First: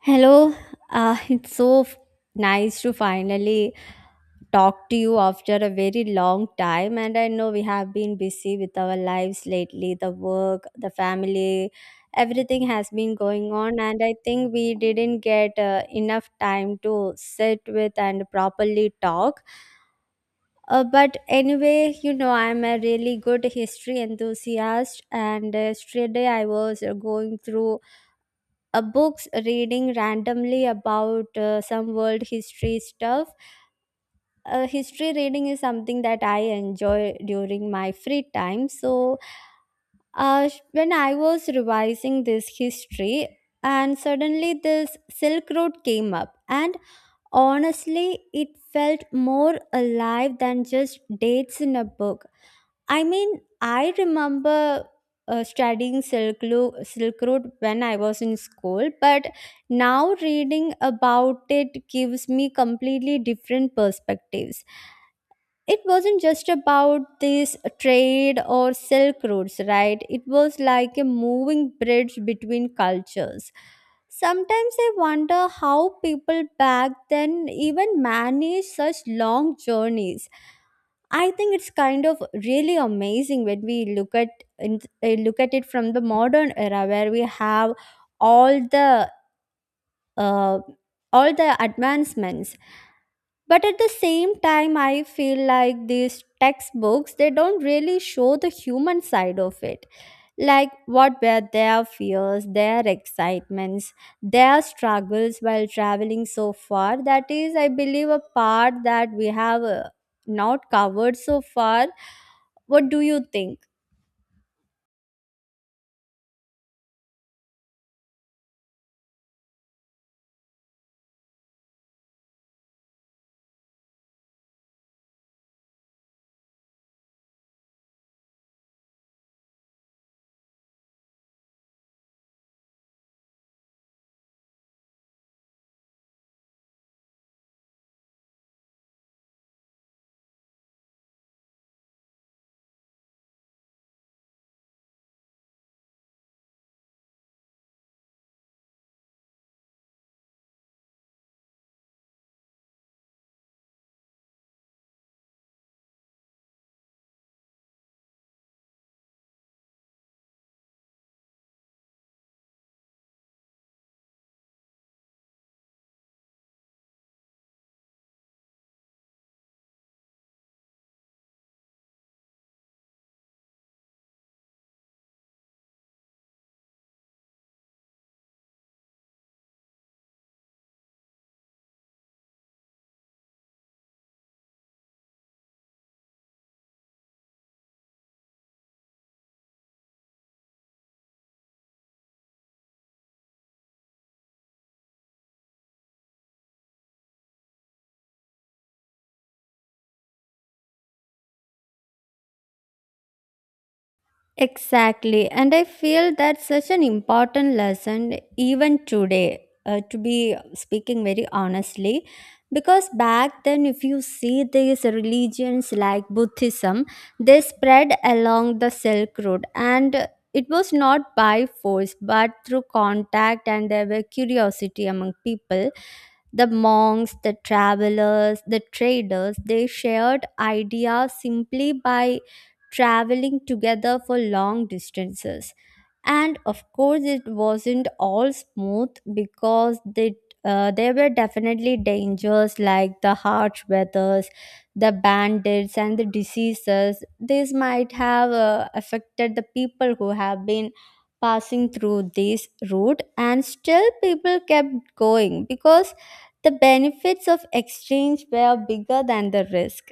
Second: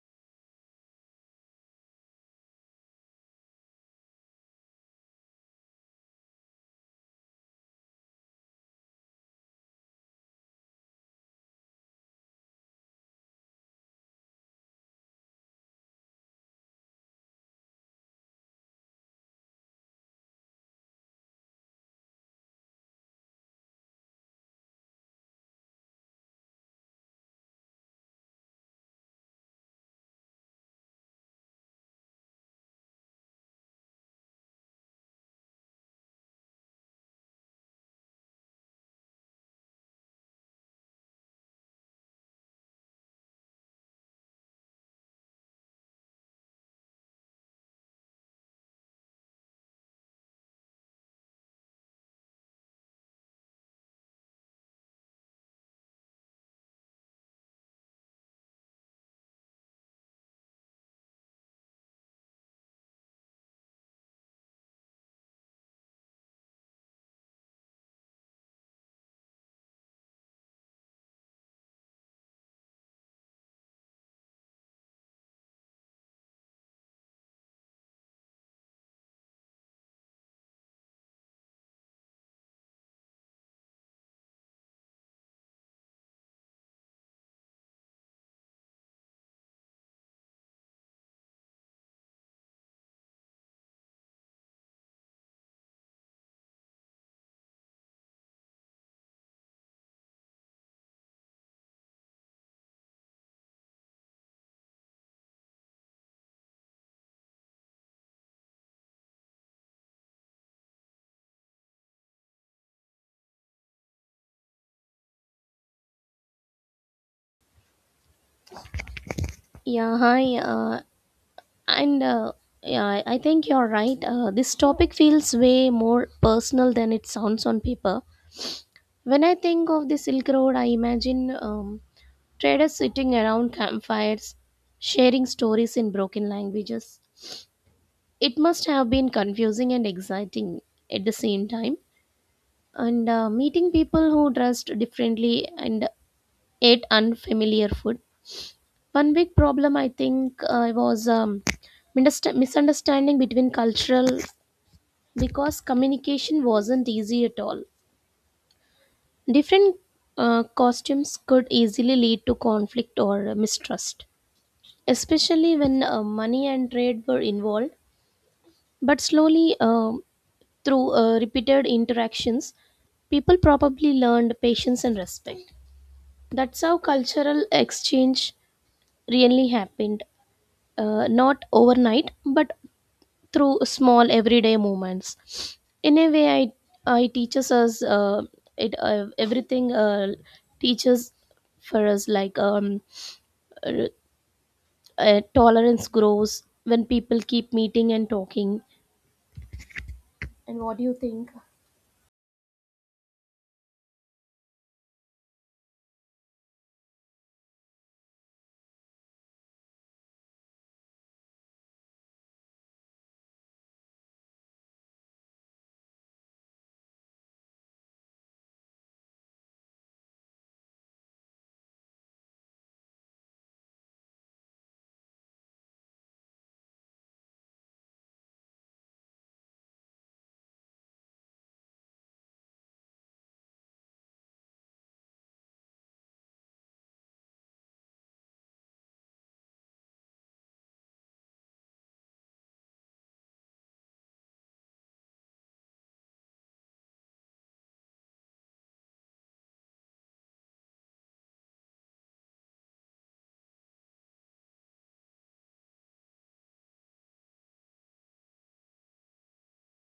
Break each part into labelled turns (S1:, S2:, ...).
S1: Hello, uh, it's so f- nice to finally talk to you after a very long time. And I know we have been busy with our lives lately, the work, the family, everything has been going on. And I think we didn't get enough time to sit with and properly talk. But anyway, I'm a really good history enthusiast. And yesterday I was going through books, reading randomly about some world history stuff. History reading is something that I enjoy during my free time. So when I was revising this history, and suddenly this Silk Road came up, and honestly it felt more alive than just dates in a book. I mean, I remember studying Silk Road when I was in school, but now reading about it gives me completely different perspectives. It wasn't just about this trade or silk routes, right? It was like a moving bridge between cultures. Sometimes I wonder how people back then even managed such long journeys. I think it's kind of really amazing when we look at look at it from the modern era where we have all the uh, all the advancements. But at the same time, I feel like these textbooks, they don't really show the human side of it, like what were their fears, their excitements, their struggles while traveling so far. That is, I believe, a part that we have not covered so far. What do you think?
S2: Yeah, hi. And yeah, I think you're right. This topic feels way more personal than it sounds on paper. When I think of the Silk Road, I imagine traders sitting around campfires, sharing stories in broken languages. It must have been confusing and exciting at the same time. And meeting people who dressed differently and ate unfamiliar food. One big problem I think was misunderstanding between cultural, because communication wasn't easy at all. Different costumes could easily lead to conflict or mistrust, especially when money and trade were involved. But slowly, through repeated interactions, people probably learned patience and respect. That's how cultural exchange really happened, not overnight, but through small everyday moments. In a way, I it teaches us it everything teaches for us like uh, tolerance grows when people keep meeting and talking. And what do you think?
S1: Exactly. And I feel that's such an important lesson even today, to be speaking very honestly. Because back then, if you see these religions like Buddhism, they spread along the Silk Road. And it was not by force, but through contact, and there were curiosity among people. The monks, the travelers, the traders, they shared ideas simply by traveling together for long distances. And of course it wasn't all smooth, because there were definitely dangers like the harsh weathers, the bandits, and the diseases. These might have affected the people who have been passing through this route. And still people kept going, because the benefits of exchange were bigger than the risk.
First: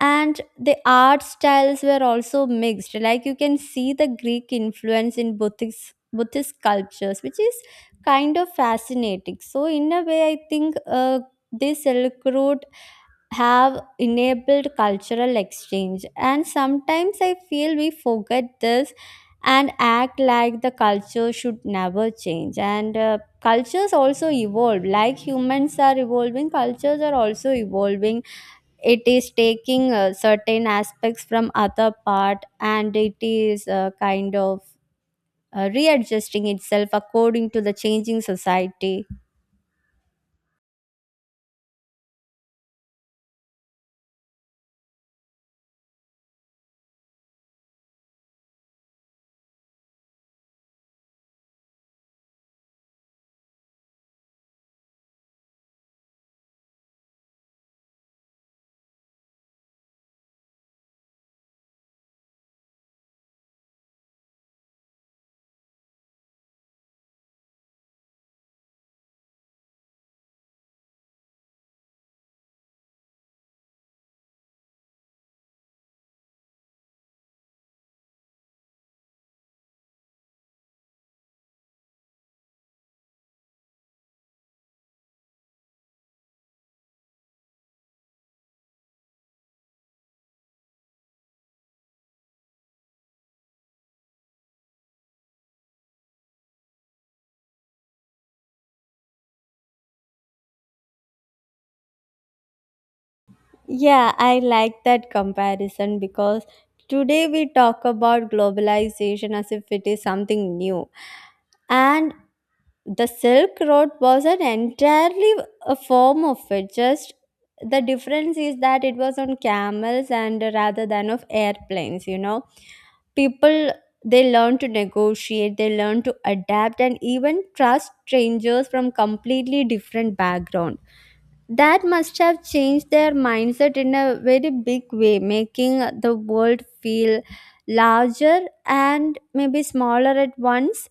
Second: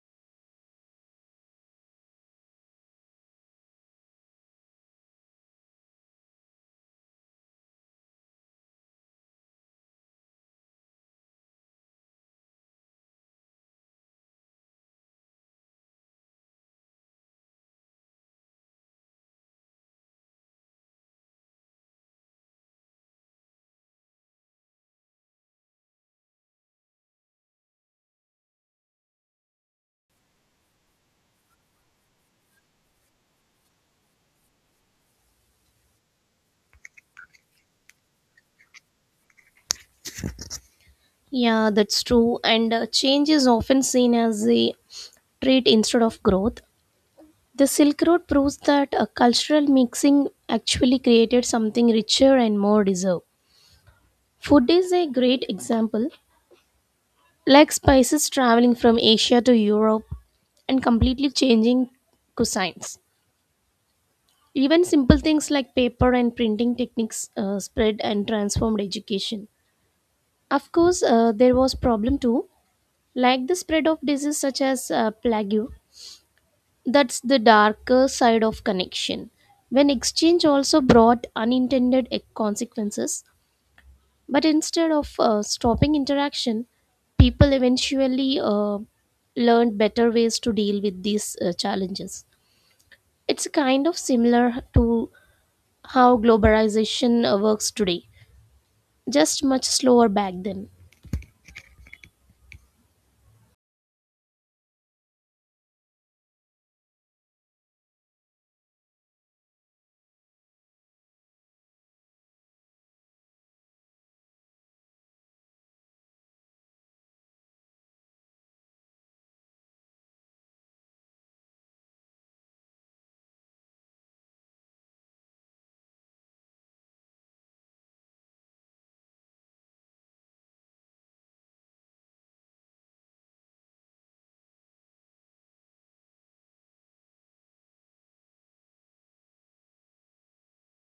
S1: And the art styles were also mixed. Like you can see the Greek influence in Buddhist sculptures, which is kind of fascinating. So in a way, I think this Silk Road have enabled cultural exchange. And sometimes I feel we forget this and act like the culture should never change. And cultures also evolve. Like humans are evolving, cultures are also evolving. It is taking certain aspects from other part, and it is kind of readjusting itself according to the changing society.
S2: Yeah, that's true, and change is often seen as a trait instead of growth. The Silk Road proves that a cultural mixing actually created something richer and more deserved. Food is a great example, like spices traveling from Asia to Europe and completely changing cuisines. Even simple things like paper and printing techniques spread and transformed education. Of course, there was problem too, like the spread of disease such as plague. That's the darker side of connection, when exchange also brought consequences. But instead of stopping interaction, people eventually learned better ways to deal with these challenges. It's kind of similar to how globalization works today, just much slower back then.
S1: Yeah, I like that comparison, because today we talk about globalization as if it is something new, and the Silk Road was an entirely a form of it. Just the difference is that it was on camels and rather than of airplanes. You know, people, they learn to negotiate, they learn to adapt, and even trust strangers from completely different background. That must have changed their mindset in a very big way, making the world feel larger and maybe smaller at once.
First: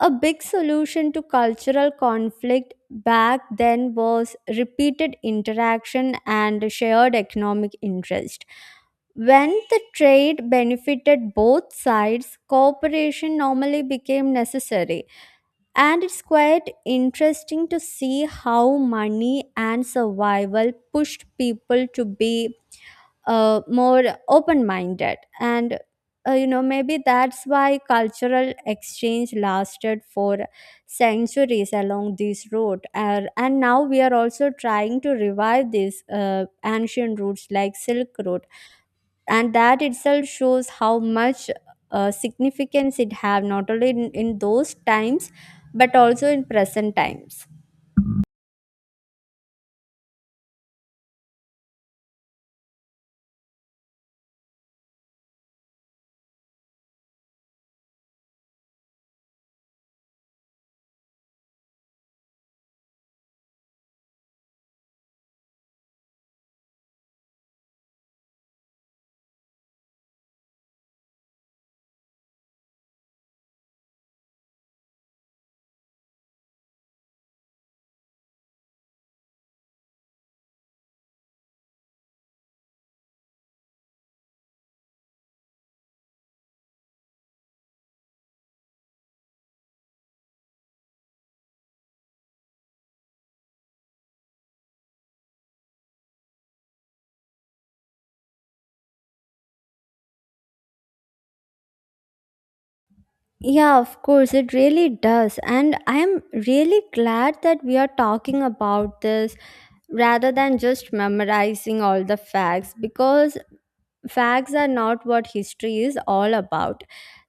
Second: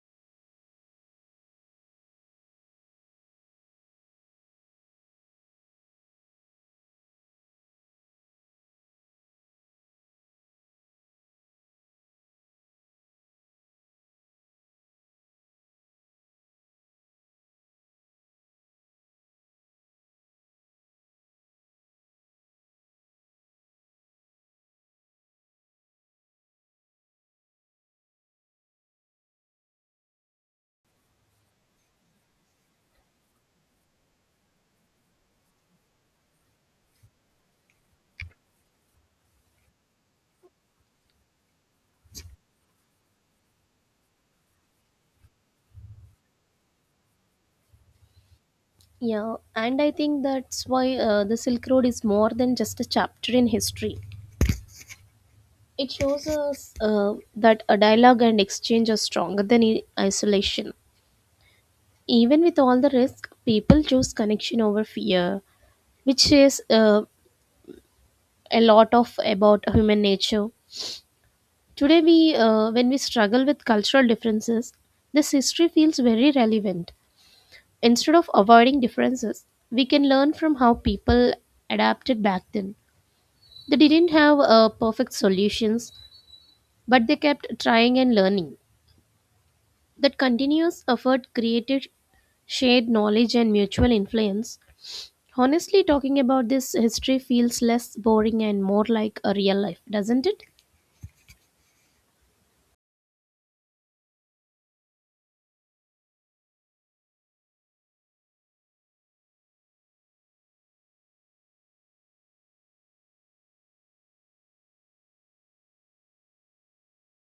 S1: A big solution to cultural conflict back then was repeated interaction and shared economic interest. When the trade benefited both sides, cooperation normally became necessary. And it's quite interesting to see how money and survival pushed people to be more open minded. And you know maybe that's why cultural exchange lasted for centuries along this route. And now we are also trying to revive these ancient routes like Silk Road, and that itself shows how much significance it have, not only in those times but also in present times.
S2: Yeah, and I think that's why the Silk Road is more than just a chapter in history. It shows us that a dialogue and exchange are stronger than isolation. Even with all the risk, people choose connection over fear, which says a lot of about human nature. Today, we when we struggle with cultural differences, this history feels very relevant. Instead of avoiding differences, we can learn from how people adapted back then. They didn't have perfect solutions, but they kept trying and learning. That continuous effort created shared knowledge and mutual influence. Honestly, talking about this history feels less boring and more like a real life, doesn't it?
S1: Yeah, of course, it really does. And I am really glad that we are talking about this rather than just memorizing all the facts, because facts are not what history is all about.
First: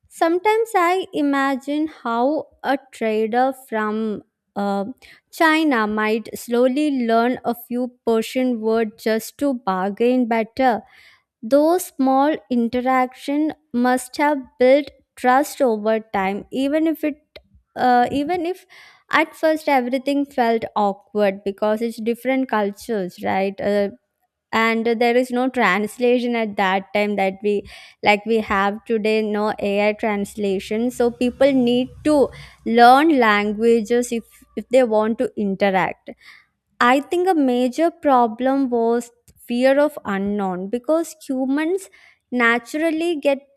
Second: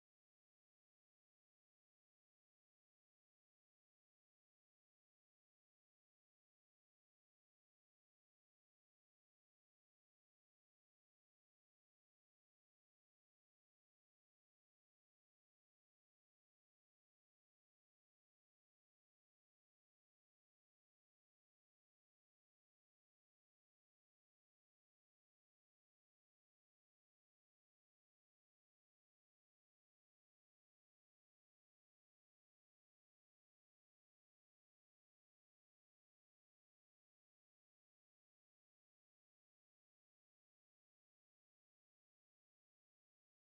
S1: Sometimes I imagine how a trader from uh, China might slowly learn a few Persian words just to bargain better. Those small interaction must have built trust over time, even if at first everything felt awkward, because it's different cultures, right? And there is no translation at that time that we like we have today, no AI translation, so people need to learn languages if they want to interact. I think a major problem was fear of unknown, because humans naturally get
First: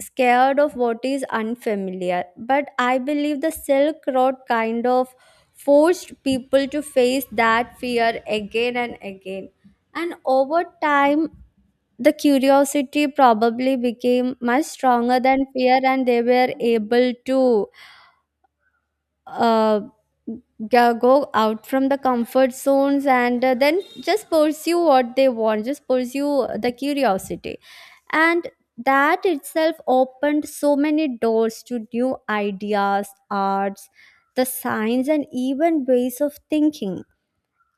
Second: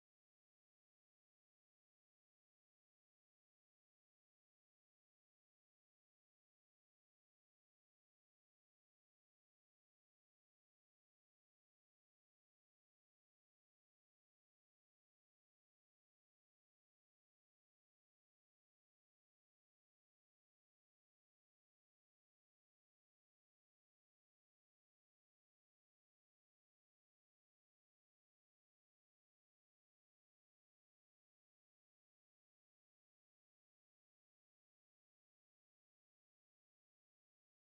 S1: scared of what is unfamiliar. But I believe the Silk Road kind of forced people to face that fear again and again. And over time, the curiosity probably became much stronger than fear, and they were able to uh, yeah, go out from the comfort zones and then just pursue what they want, just pursue the curiosity. And that itself opened so many doors to new ideas, arts, the science, and even ways of thinking.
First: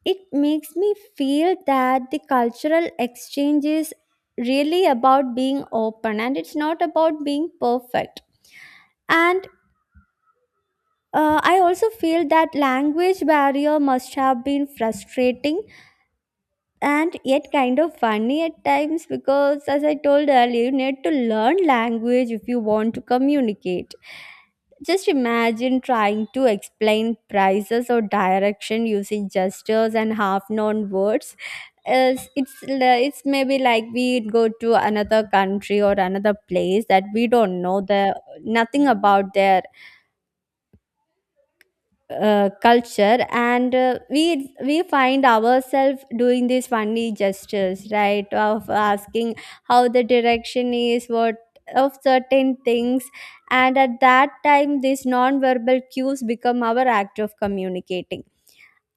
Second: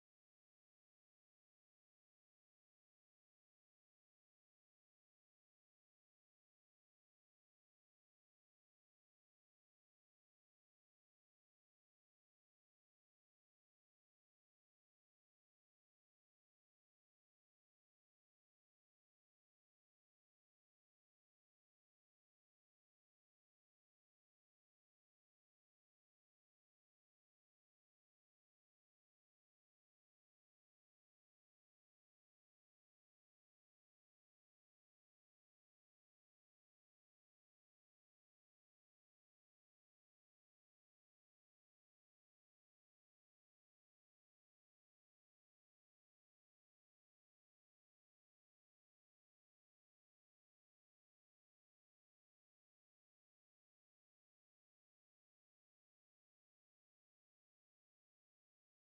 S1: It makes me feel that the cultural exchange is really about being open, and it's not about being perfect. And uh, I also feel that language barrier must have been frustrating and yet kind of funny at times, because as I told earlier, you need to learn language if you want to communicate. Just imagine trying to explain prices or direction using gestures and half known words. It's maybe like we go to another country or another place that we don't know the nothing about their culture. And we find ourselves doing these funny gestures, right, of asking how the direction is, what of certain things. And at that time these non-verbal cues become our act of communicating.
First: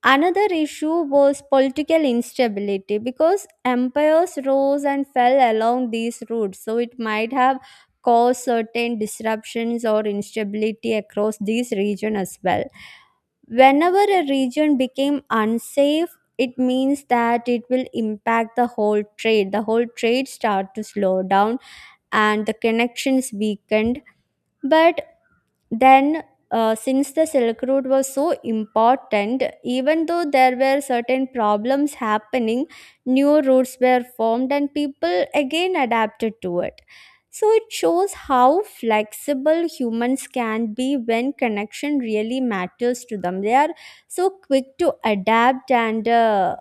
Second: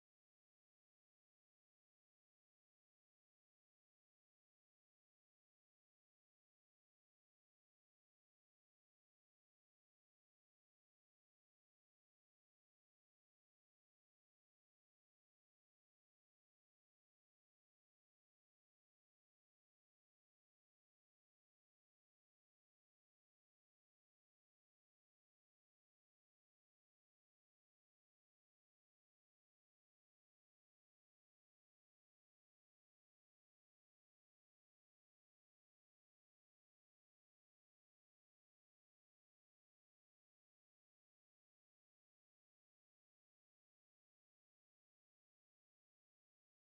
S1: Another issue was political instability, because empires rose and fell along these routes, so it might have caused certain disruptions or instability across these region as well. Whenever a region became unsafe, it means that it will impact the whole trade. The whole trade start to slow down and the connections weakened. But then, since the Silk Road was so important, even though there were certain problems happening, new routes were formed and people again adapted to it. So it shows how flexible humans can be when connection really matters to them. They are so quick to adapt and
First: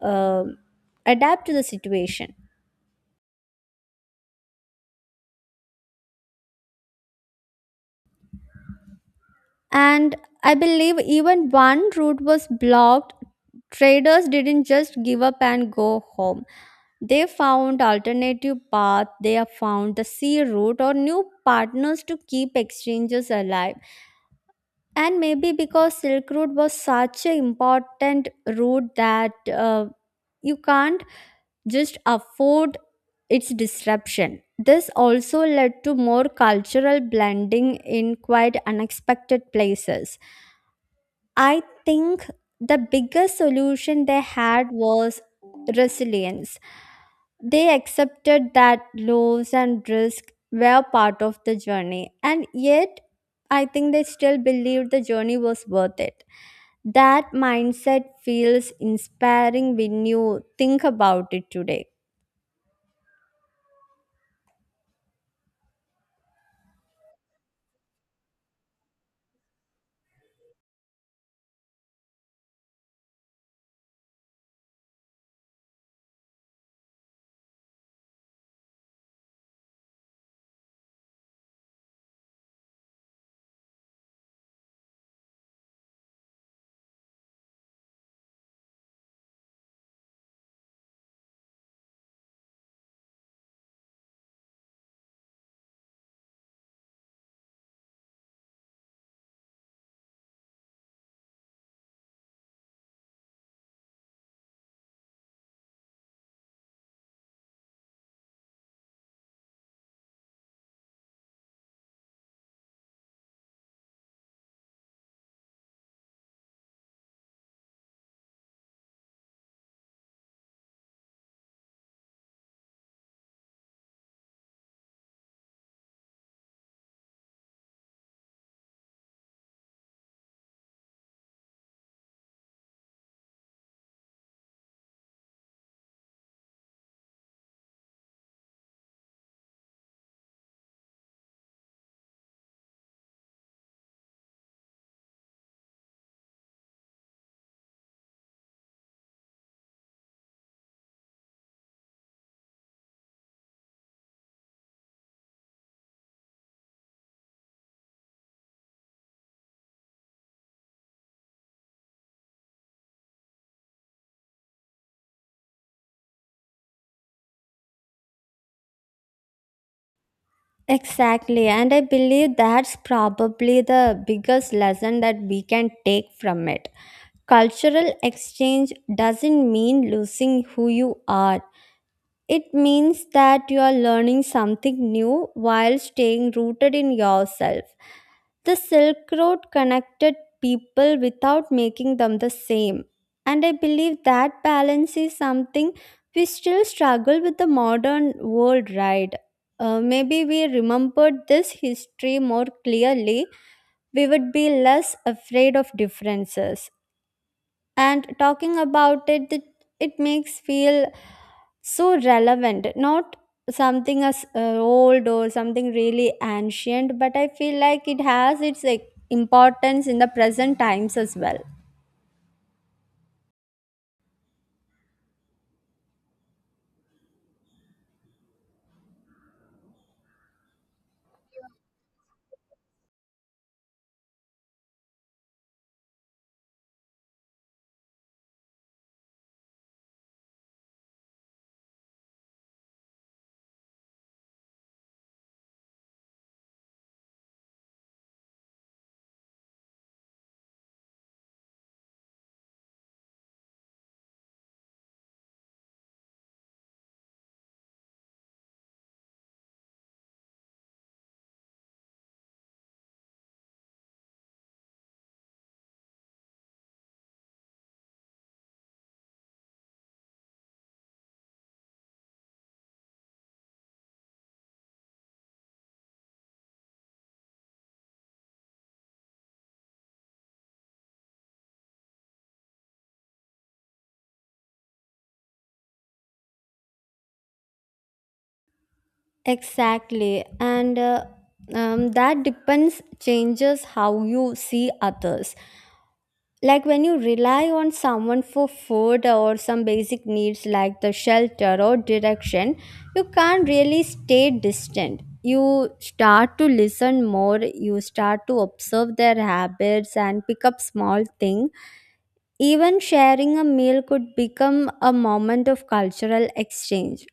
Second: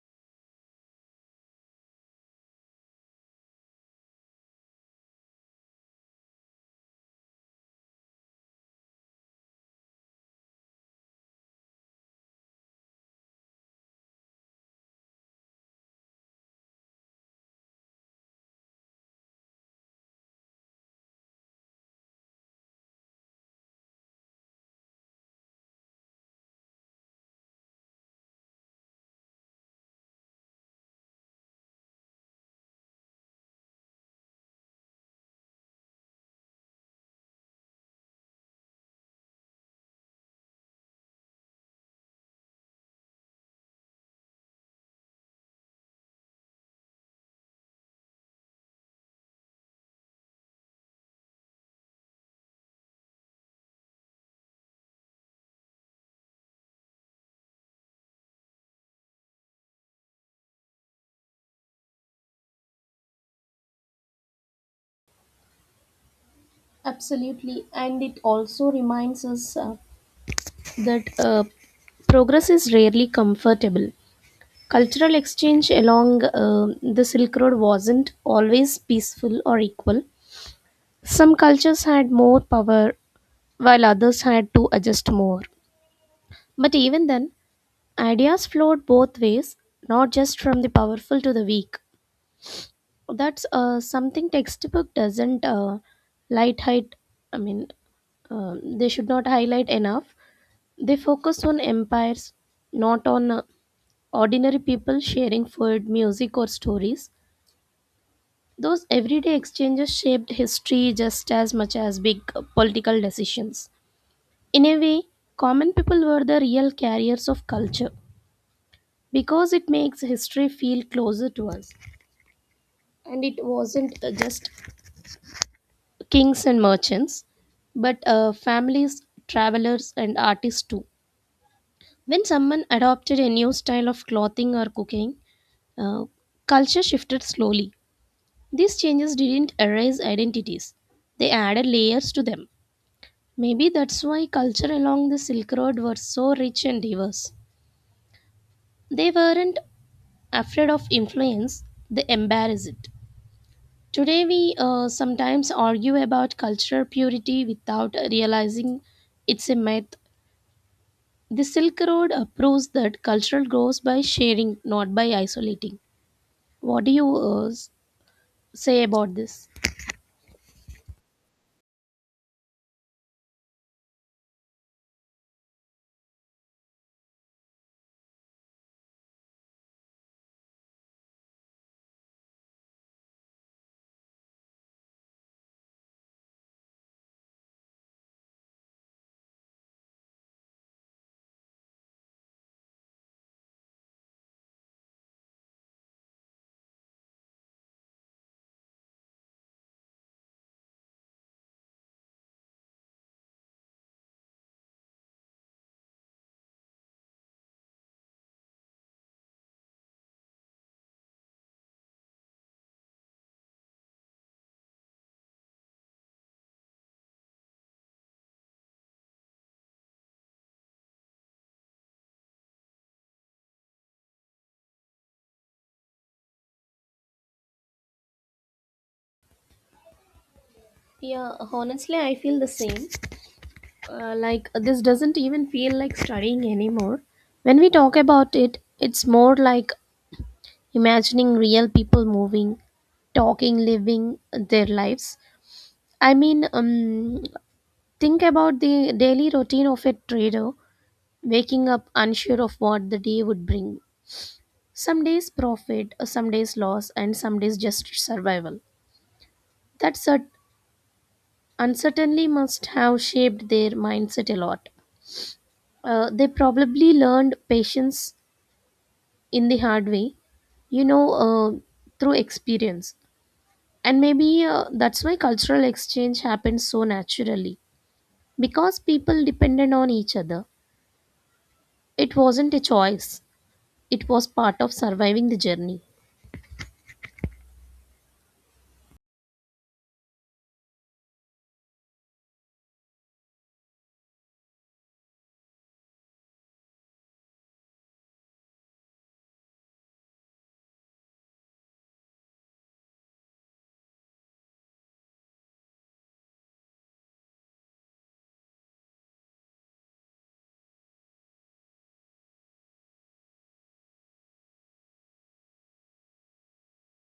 S1: uh, adapt to the situation. And I believe even one route was blocked, traders didn't just give up and go home. They found alternative paths, they found the sea route or new partners to keep exchanges alive. And maybe because Silk Route was such an important route that you can't just afford its disruption. This also led to more cultural blending in quite unexpected places. I think the biggest solution they had was resilience. They accepted that lows and risk were part of the journey, and yet I think they still believed the journey was worth it. That mindset feels inspiring when you think about it today.
S2: Absolutely, and it also reminds us that progress is rarely comfortable. Cultural exchange along the Silk Road wasn't always peaceful or equal. Some cultures had more power, while others had to adjust more. But even then, ideas flowed both ways, not just from the powerful to the weak. That's something textbook doesn't light height. I mean, they should not highlight enough. They focus on empires, not on ordinary people sharing food, music, or stories. Those everyday exchanges shaped history just as much as big political decisions. In a way, common people were the real carriers of culture, because it makes history feel closer to us. And it wasn't just kings and merchants, but families, travelers, and artists too. When someone adopted a new style of clothing or cooking, Uh, culture shifted slowly. These changes didn't erase identities, they added layers to them. Maybe that's why culture along the Silk Road were so rich and diverse. They weren't afraid of influence, they embraced it. Today, we sometimes argue about cultural purity without realizing it's a myth. The Silk Road proves that culture grows by sharing, not by isolating. What do you say about this?
S1: Exactly, and I believe that's probably the biggest lesson that we can take from it. Cultural exchange doesn't mean losing who you are. It means that you are learning something new while staying rooted in yourself. The Silk Road connected people without making them the same. And I believe that balance is something we still struggle with the modern world, right? Maybe we remembered this history more clearly, we would be less afraid of differences. And talking about it makes feel so relevant, not something as old or something really ancient, but I feel like it has its, like, importance in the present times as well.
S2: Yeah, honestly, I feel the same. Like, this doesn't even feel like studying anymore. When we talk about it, it's more like imagining real people moving, talking, living their lives. I mean, think about the daily routine of a trader, waking up unsure of what the day would bring. Some days profit, some days loss, and some days just survival. That cert- uncertainty must have shaped their mindset a lot. They probably learned patience in the hard way, you know, uh, through experience. And maybe that's why cultural exchange happened so naturally, because people depended on each other. It wasn't a choice, it was part of surviving the journey.
S1: Exactly. And that depends changes how you see others. Like when you rely on someone for food or some basic needs like the shelter or direction, you can't really stay distant. You start to listen more, you start to observe their habits and pick up small things. Even sharing a meal could become a moment of cultural exchange.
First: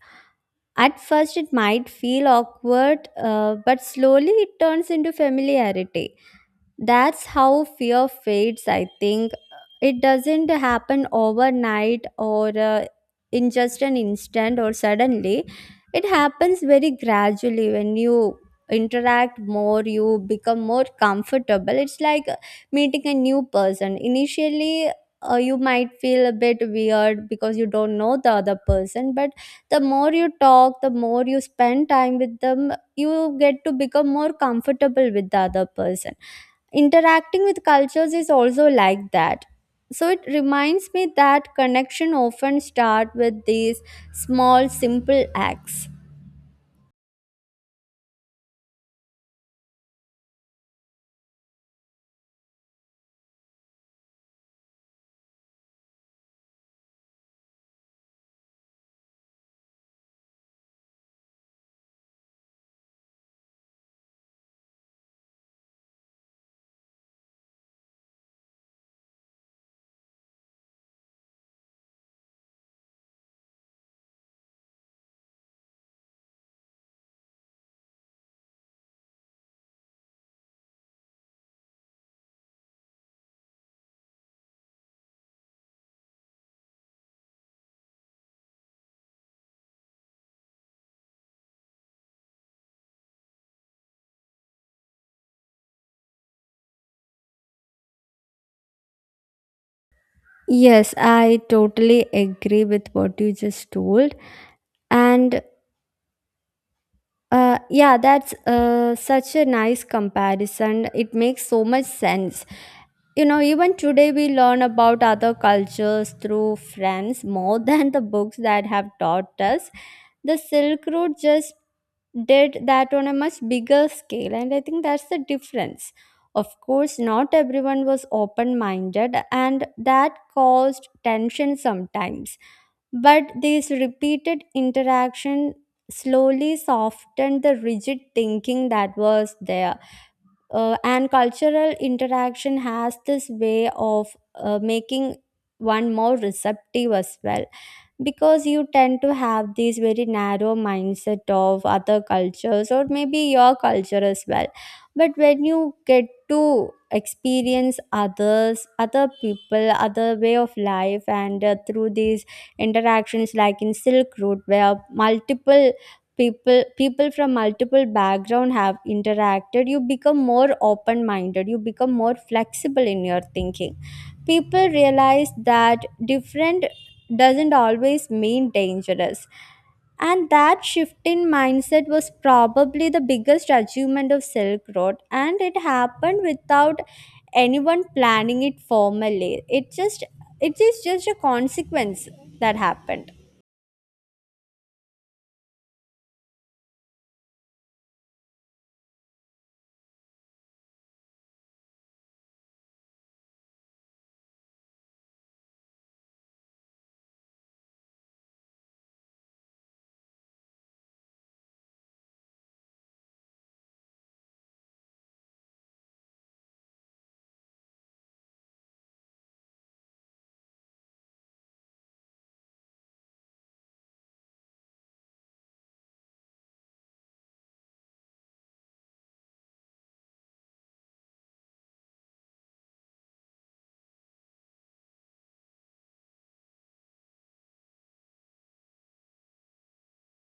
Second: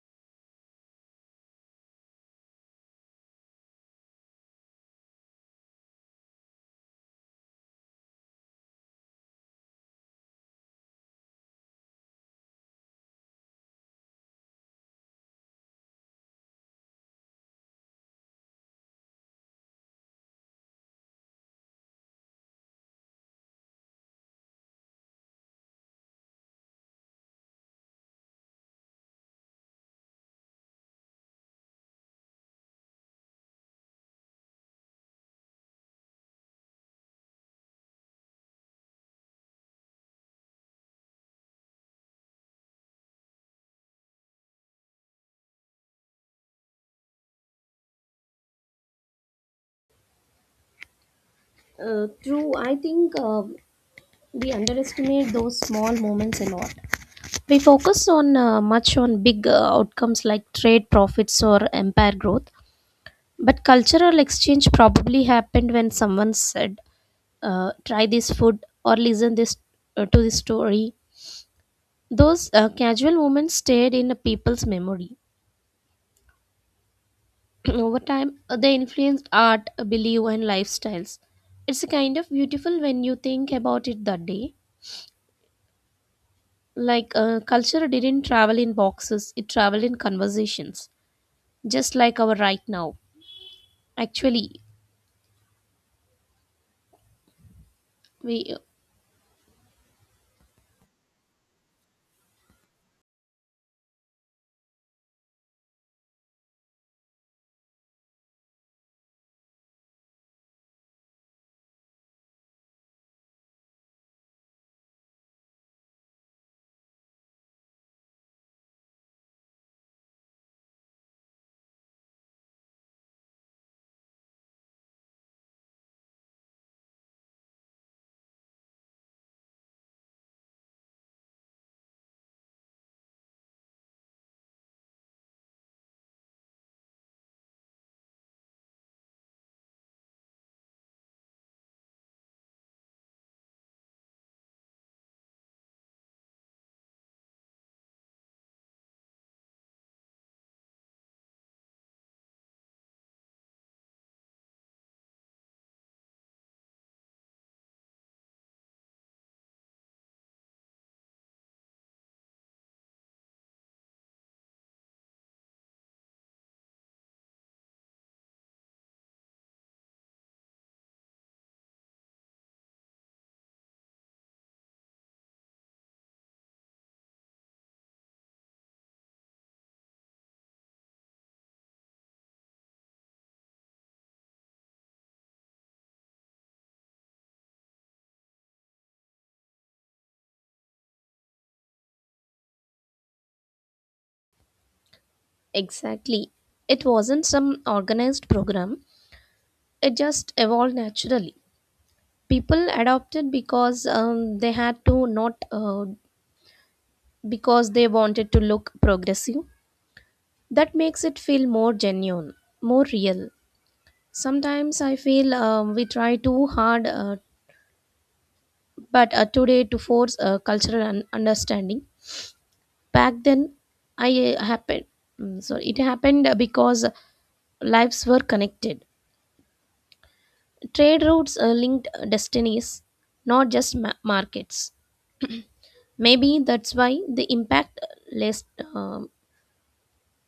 S1: At first it might feel awkward, but slowly it turns into familiarity. That's how fear fades, I think. It doesn't happen overnight or in just an instant or suddenly. It happens very gradually. When you interact more, you become more comfortable. It's like meeting a new person. Initially, you might feel a bit weird because you don't know the other person, but the more you talk, the more you spend time with them, you get to become more comfortable with the other person. Interacting with cultures is also like that. So it reminds me that connection often start with these small simple acts.
S2: True, I think we underestimate those small moments a lot. We focus on much on big outcomes like trade profits or empire growth. But cultural exchange probably happened when someone said, "Try this food" or "Listen this to this story." Those casual moments stayed in a people's memory. Over time, they influenced art, belief, and lifestyles. It's a kind of beautiful when you think about it that day. Like culture didn't travel in boxes; it traveled in conversations, just like our right now. Actually, we
S1: Yes, I totally agree with what you just told. And uh, yeah, that's such a nice comparison. It makes so much sense. You know, even today we learn about other cultures through friends more than the books that have taught us. The Silk Road just did that on a much bigger scale, and I think that's the difference. Of course, not everyone was open minded, and that caused tension sometimes, but these repeated interaction slowly softened the rigid thinking that was there. And cultural interaction has this way of making one more receptive as well, because you tend to have this very narrow mindset of other cultures or maybe your culture as well. But when you get to experience others, other people, other way of life, and through these interactions like in silk road where multiple people from multiple background have interacted, you become more open minded, you become more flexible in your thinking. People realize that different doesn't always mean dangerous. And that shift in mindset was probably the biggest achievement of Silk Road, and it happened without anyone planning it formally. It is just a consequence that happened.
S2: exactly. It wasn't some organized program, it just evolved naturally. People adopted because they had to, not because they wanted to look progressive. That makes it feel more genuine, more real. Sometimes I feel we try too hard, but today to force a understanding. Back then, I happened. So it happened because lives were connected, trade routes linked destinies, not just markets. Maybe that's why the impact last um,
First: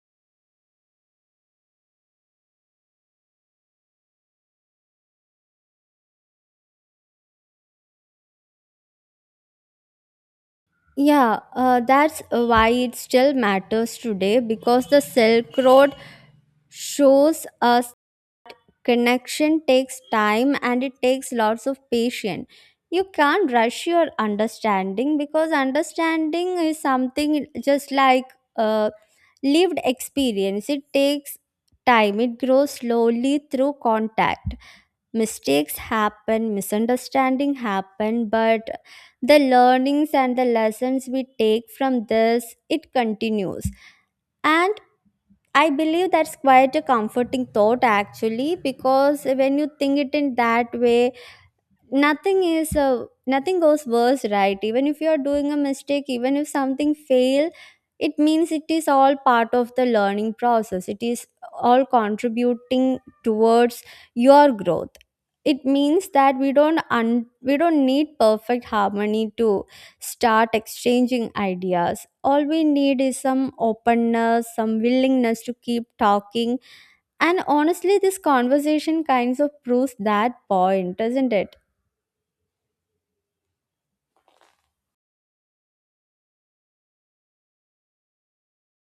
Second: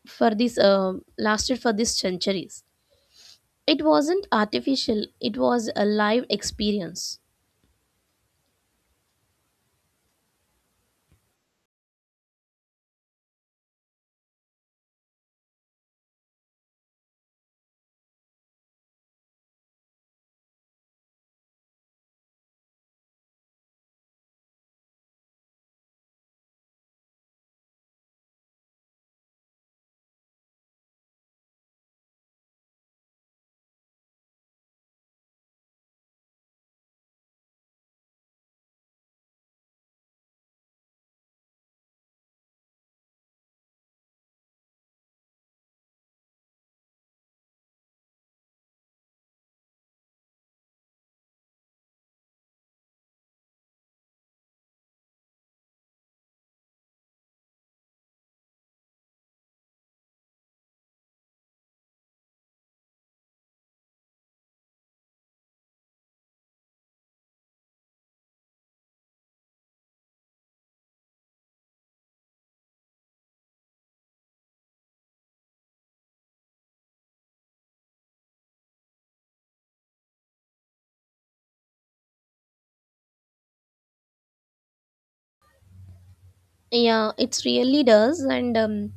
S2: lasted for these centuries. It wasn't artificial; it was a live experience.
S1: Yeah, that's why it still matters today, because the Silk Road shows us connection takes time and it takes lots of patience. You can't rush your understanding, because understanding is something just like uh, lived experience. It takes time, it grows slowly through contact. Mistakes happen, misunderstanding happen, but the learnings and the lessons we take from this, it continues. And I believe that's quite a comforting thought, actually, because when you think it in that way, nothing goes worse, right? Even if you are doing a mistake, even if something fail, it means it is all part of the learning process, it is all contributing towards your growth. It means that we don't need perfect harmony to start exchanging ideas. All we need is some openness, some willingness to keep talking. And honestly, this conversation kinds of proves that point, doesn't it?
S2: Yeah, it really does, and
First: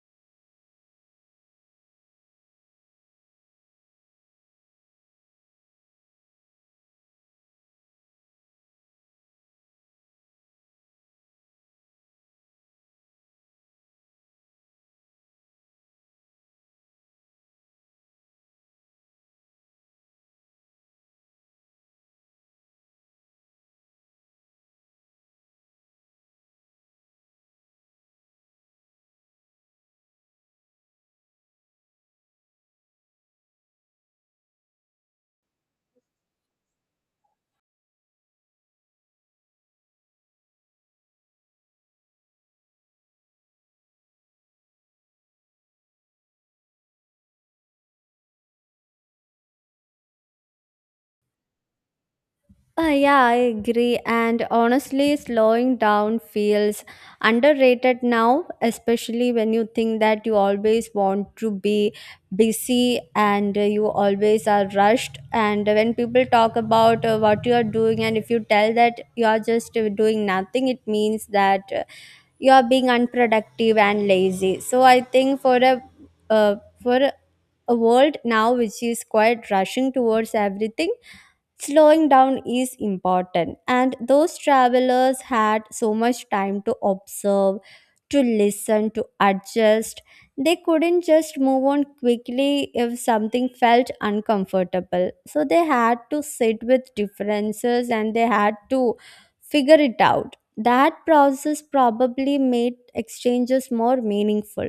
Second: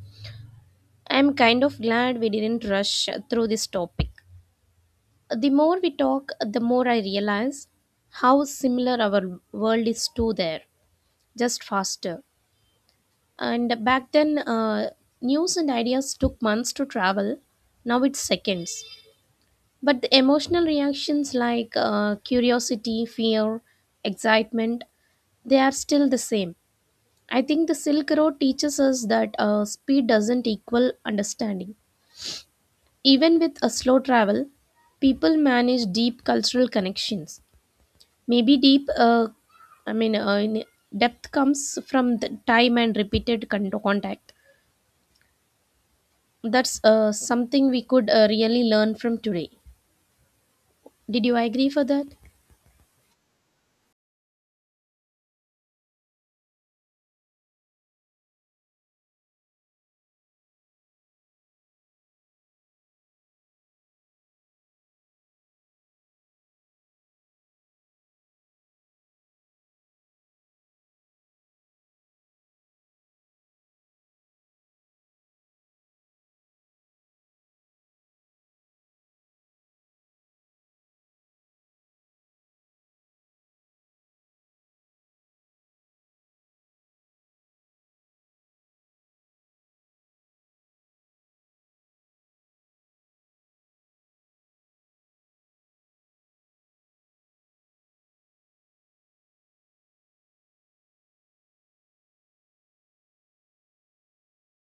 S2: I'm kind of glad we didn't rush through this topic. The more we talk, the more I realize how similar our world is to there, just faster. And back then, news and ideas took months to travel. Now it's seconds. But the emotional reactions like curiosity, fear, excitement, they are still the same. I think the Silk Road teaches us that speed doesn't equal understanding. Even with a slow travel, people manage deep cultural connections. Maybe deep, I mean, depth comes from the time and contact. That's something we could really learn from today. Did you agree for that?
S1: Yeah, I agree. And honestly, slowing down feels underrated now, especially when you think that you always want to be busy and you always are rushed. And when people talk about what you are doing, and if you tell that you are just doing nothing, it means that you are being unproductive and lazy. So I think for a uh, for a world now which is quite rushing towards everything, slowing down is important, and those travelers had so much time to observe, to listen, to adjust. They couldn't just move on quickly if something felt uncomfortable. So they had to sit with differences, and they had to figure it out. That process probably made exchanges more meaningful.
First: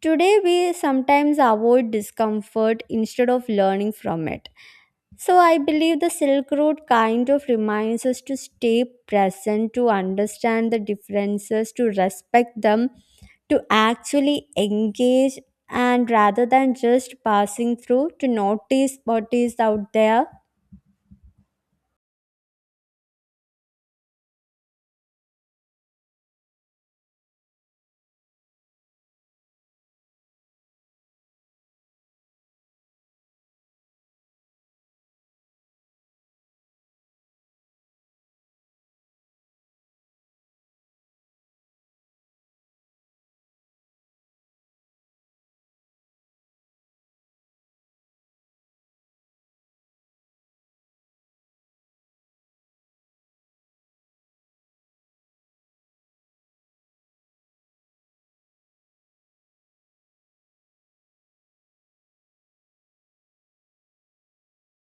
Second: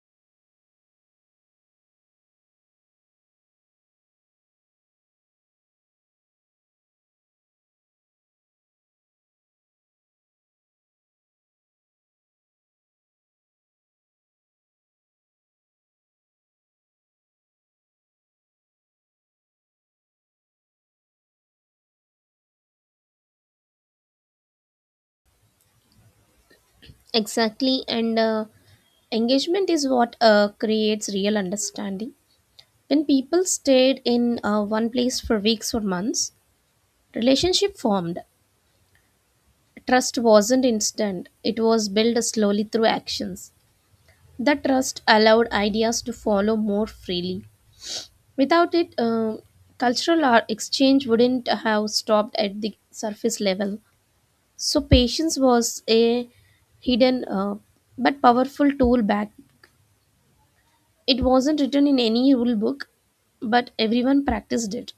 S1: Today, we sometimes avoid discomfort instead of learning from it. So, I believe the Silk Road kind of reminds us to stay present, to understand the differences, to respect them, to actually engage, and rather than just passing through, to notice what is out there.
S2: Exactly, and engagement is what creates real understanding. When people stayed in one place for weeks or months, relationship formed. Trust wasn't instant; it was built slowly through actions. That trust allowed ideas to follow more freely. Without it, cultural art exchange wouldn't have stopped at the surface level. So patience was a hidden but powerful tool back. It wasn't written in any rule book, but everyone practiced it.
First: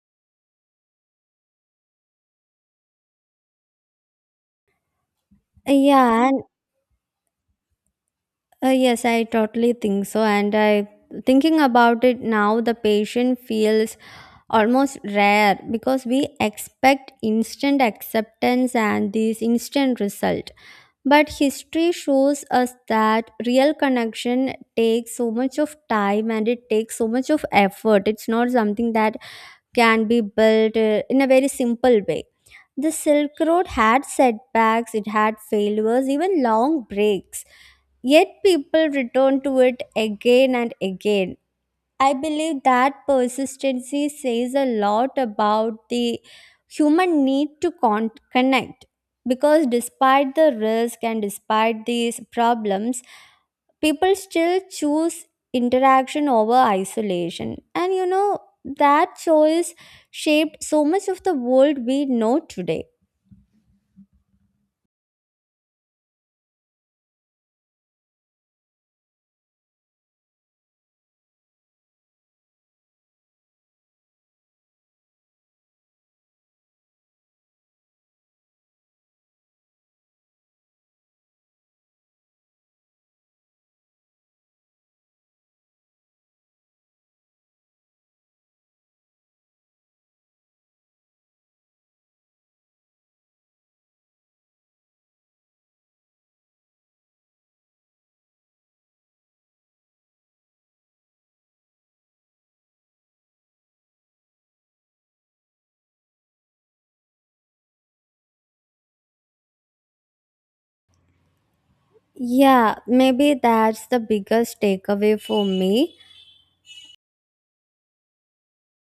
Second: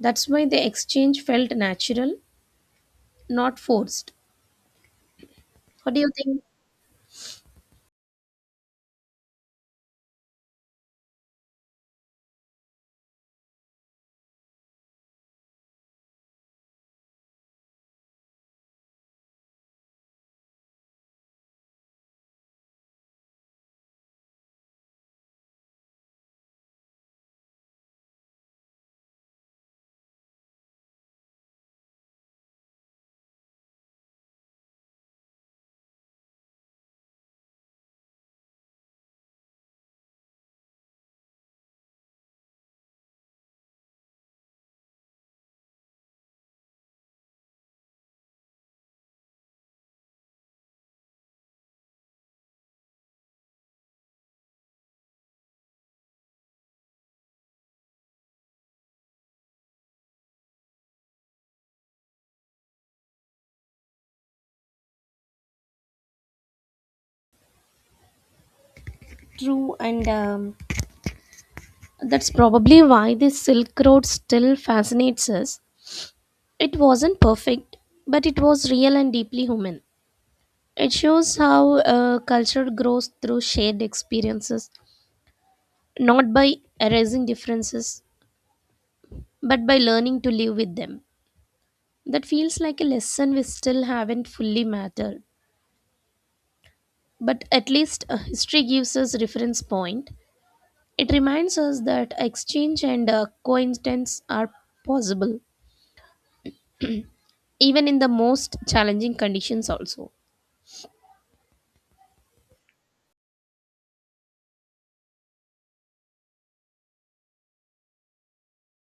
S2: That's why the exchange felt natural, not forced. What do you
S1: Yeah,
S2: think?
S1: and yes, I totally think so. And I, thinking about it now, the patient feels almost rare, because we expect instant acceptance and this instant result. But history shows us that real connection takes so much of time and it takes so much of effort. It's not something that can be built in a very simple way. The silk road had setbacks, it had failures, even long breaks, yet people returned to it again and again. I believe that persistency says a lot about the human need to con- connect, because despite the risk and despite these problems, people still choose interaction over isolation. And you know, that choice shaped so much of the world we know today.
S2: True, and that's probably why the Silk Road still fascinates us. It wasn't perfect, but it was real and deeply human. It shows how culture grows through shared experiences, not by erasing differences, but by learning to live with them. That feels like a lesson we still haven't fully mattered. But at least history gives us reference point. It reminds us that exchange and coincidence are possible, even in the most challenging conditions also.
S1: Yeah, maybe that's the biggest takeaway for me.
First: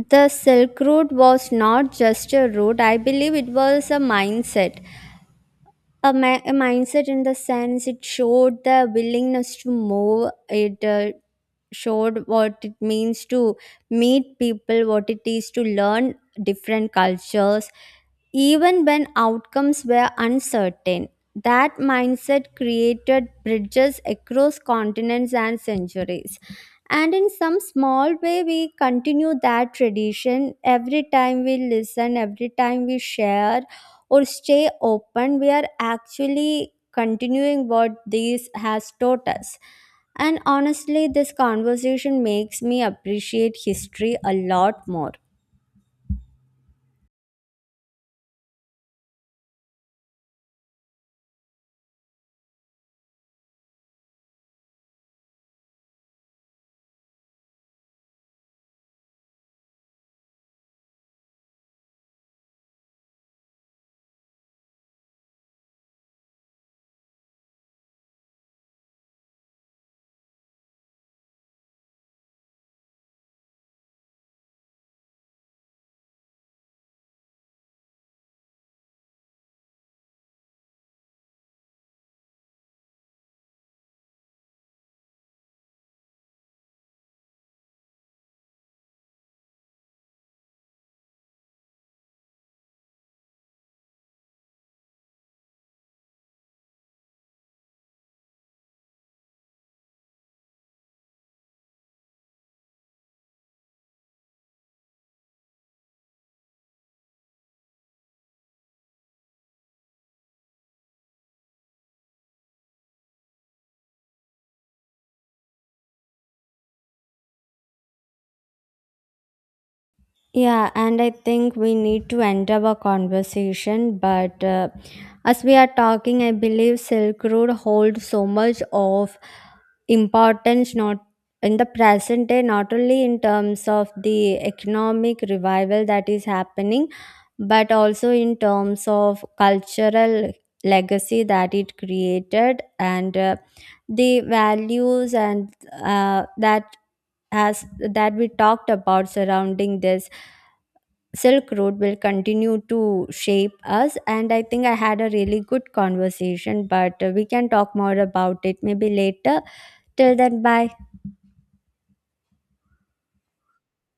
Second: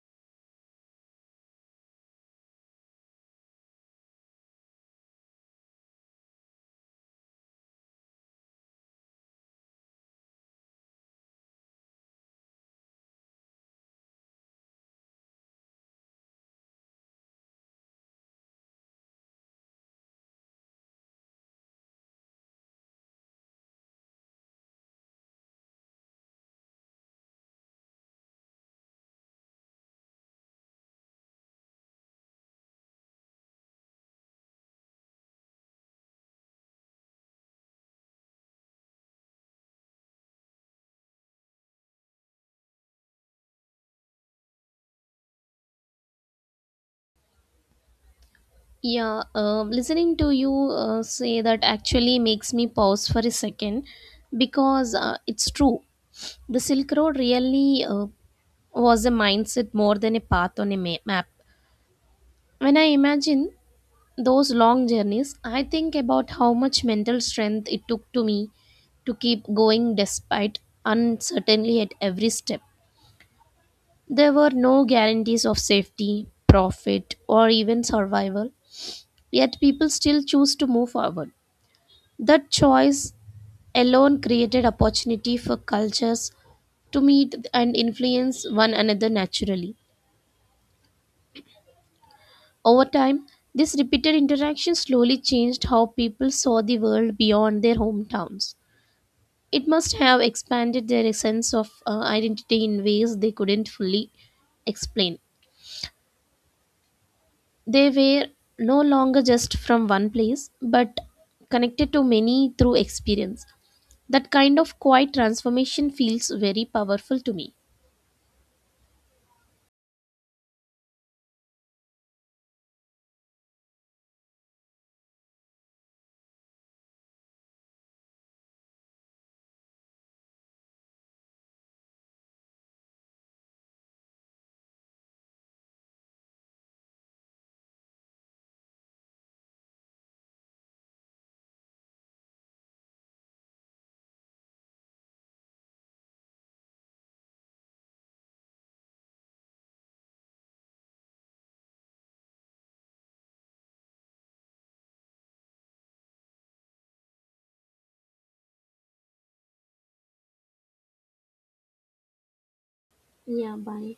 S1: The Silk Road was not just a road, I believe it was a mindset, a mindset in the sense it showed the willingness to move. It showed what it means to meet people, what it is to learn different cultures, even when outcomes were uncertain. That mindset created bridges across continents and centuries, and in some small way we continue that tradition. Every time we listen, every time we share or stay open, we are actually continuing what this has taught us. And honestly, this conversation makes me appreciate history a lot more.
S2: Yeah, listening to you say that actually makes me pause for a second, because it's true. The Silk Road really was a mindset more than a path on a map. When I imagine those long journeys, I think about how much mental strength it took to me to keep going despite uncertainty at every step. There were no guarantees of safety, profit, or even survival, yet people still choose to move forward. That choice alone created opportunity for cultures to meet and influence one another naturally. Over time, this repeated interaction slowly changed how people saw the world beyond their hometowns. It must have expanded their sense of identity in ways they couldn't fully explain. They were no longer just from one place, but connected to many through experience. That kind of quiet transformation feels very powerful to me.
S1: Yeah, and I think we need to end our conversation. But as we are talking, I believe Silk Road holds so much of importance, not in the present day, not only in terms of the economic revival that is happening, but also in terms of cultural legacy that it created, and the values and that as that we talked about surrounding this Silk Road will continue to shape us. And I think I had a really good conversation, but we can talk more about it maybe later. Till then, bye.
S2: Yeah, bye.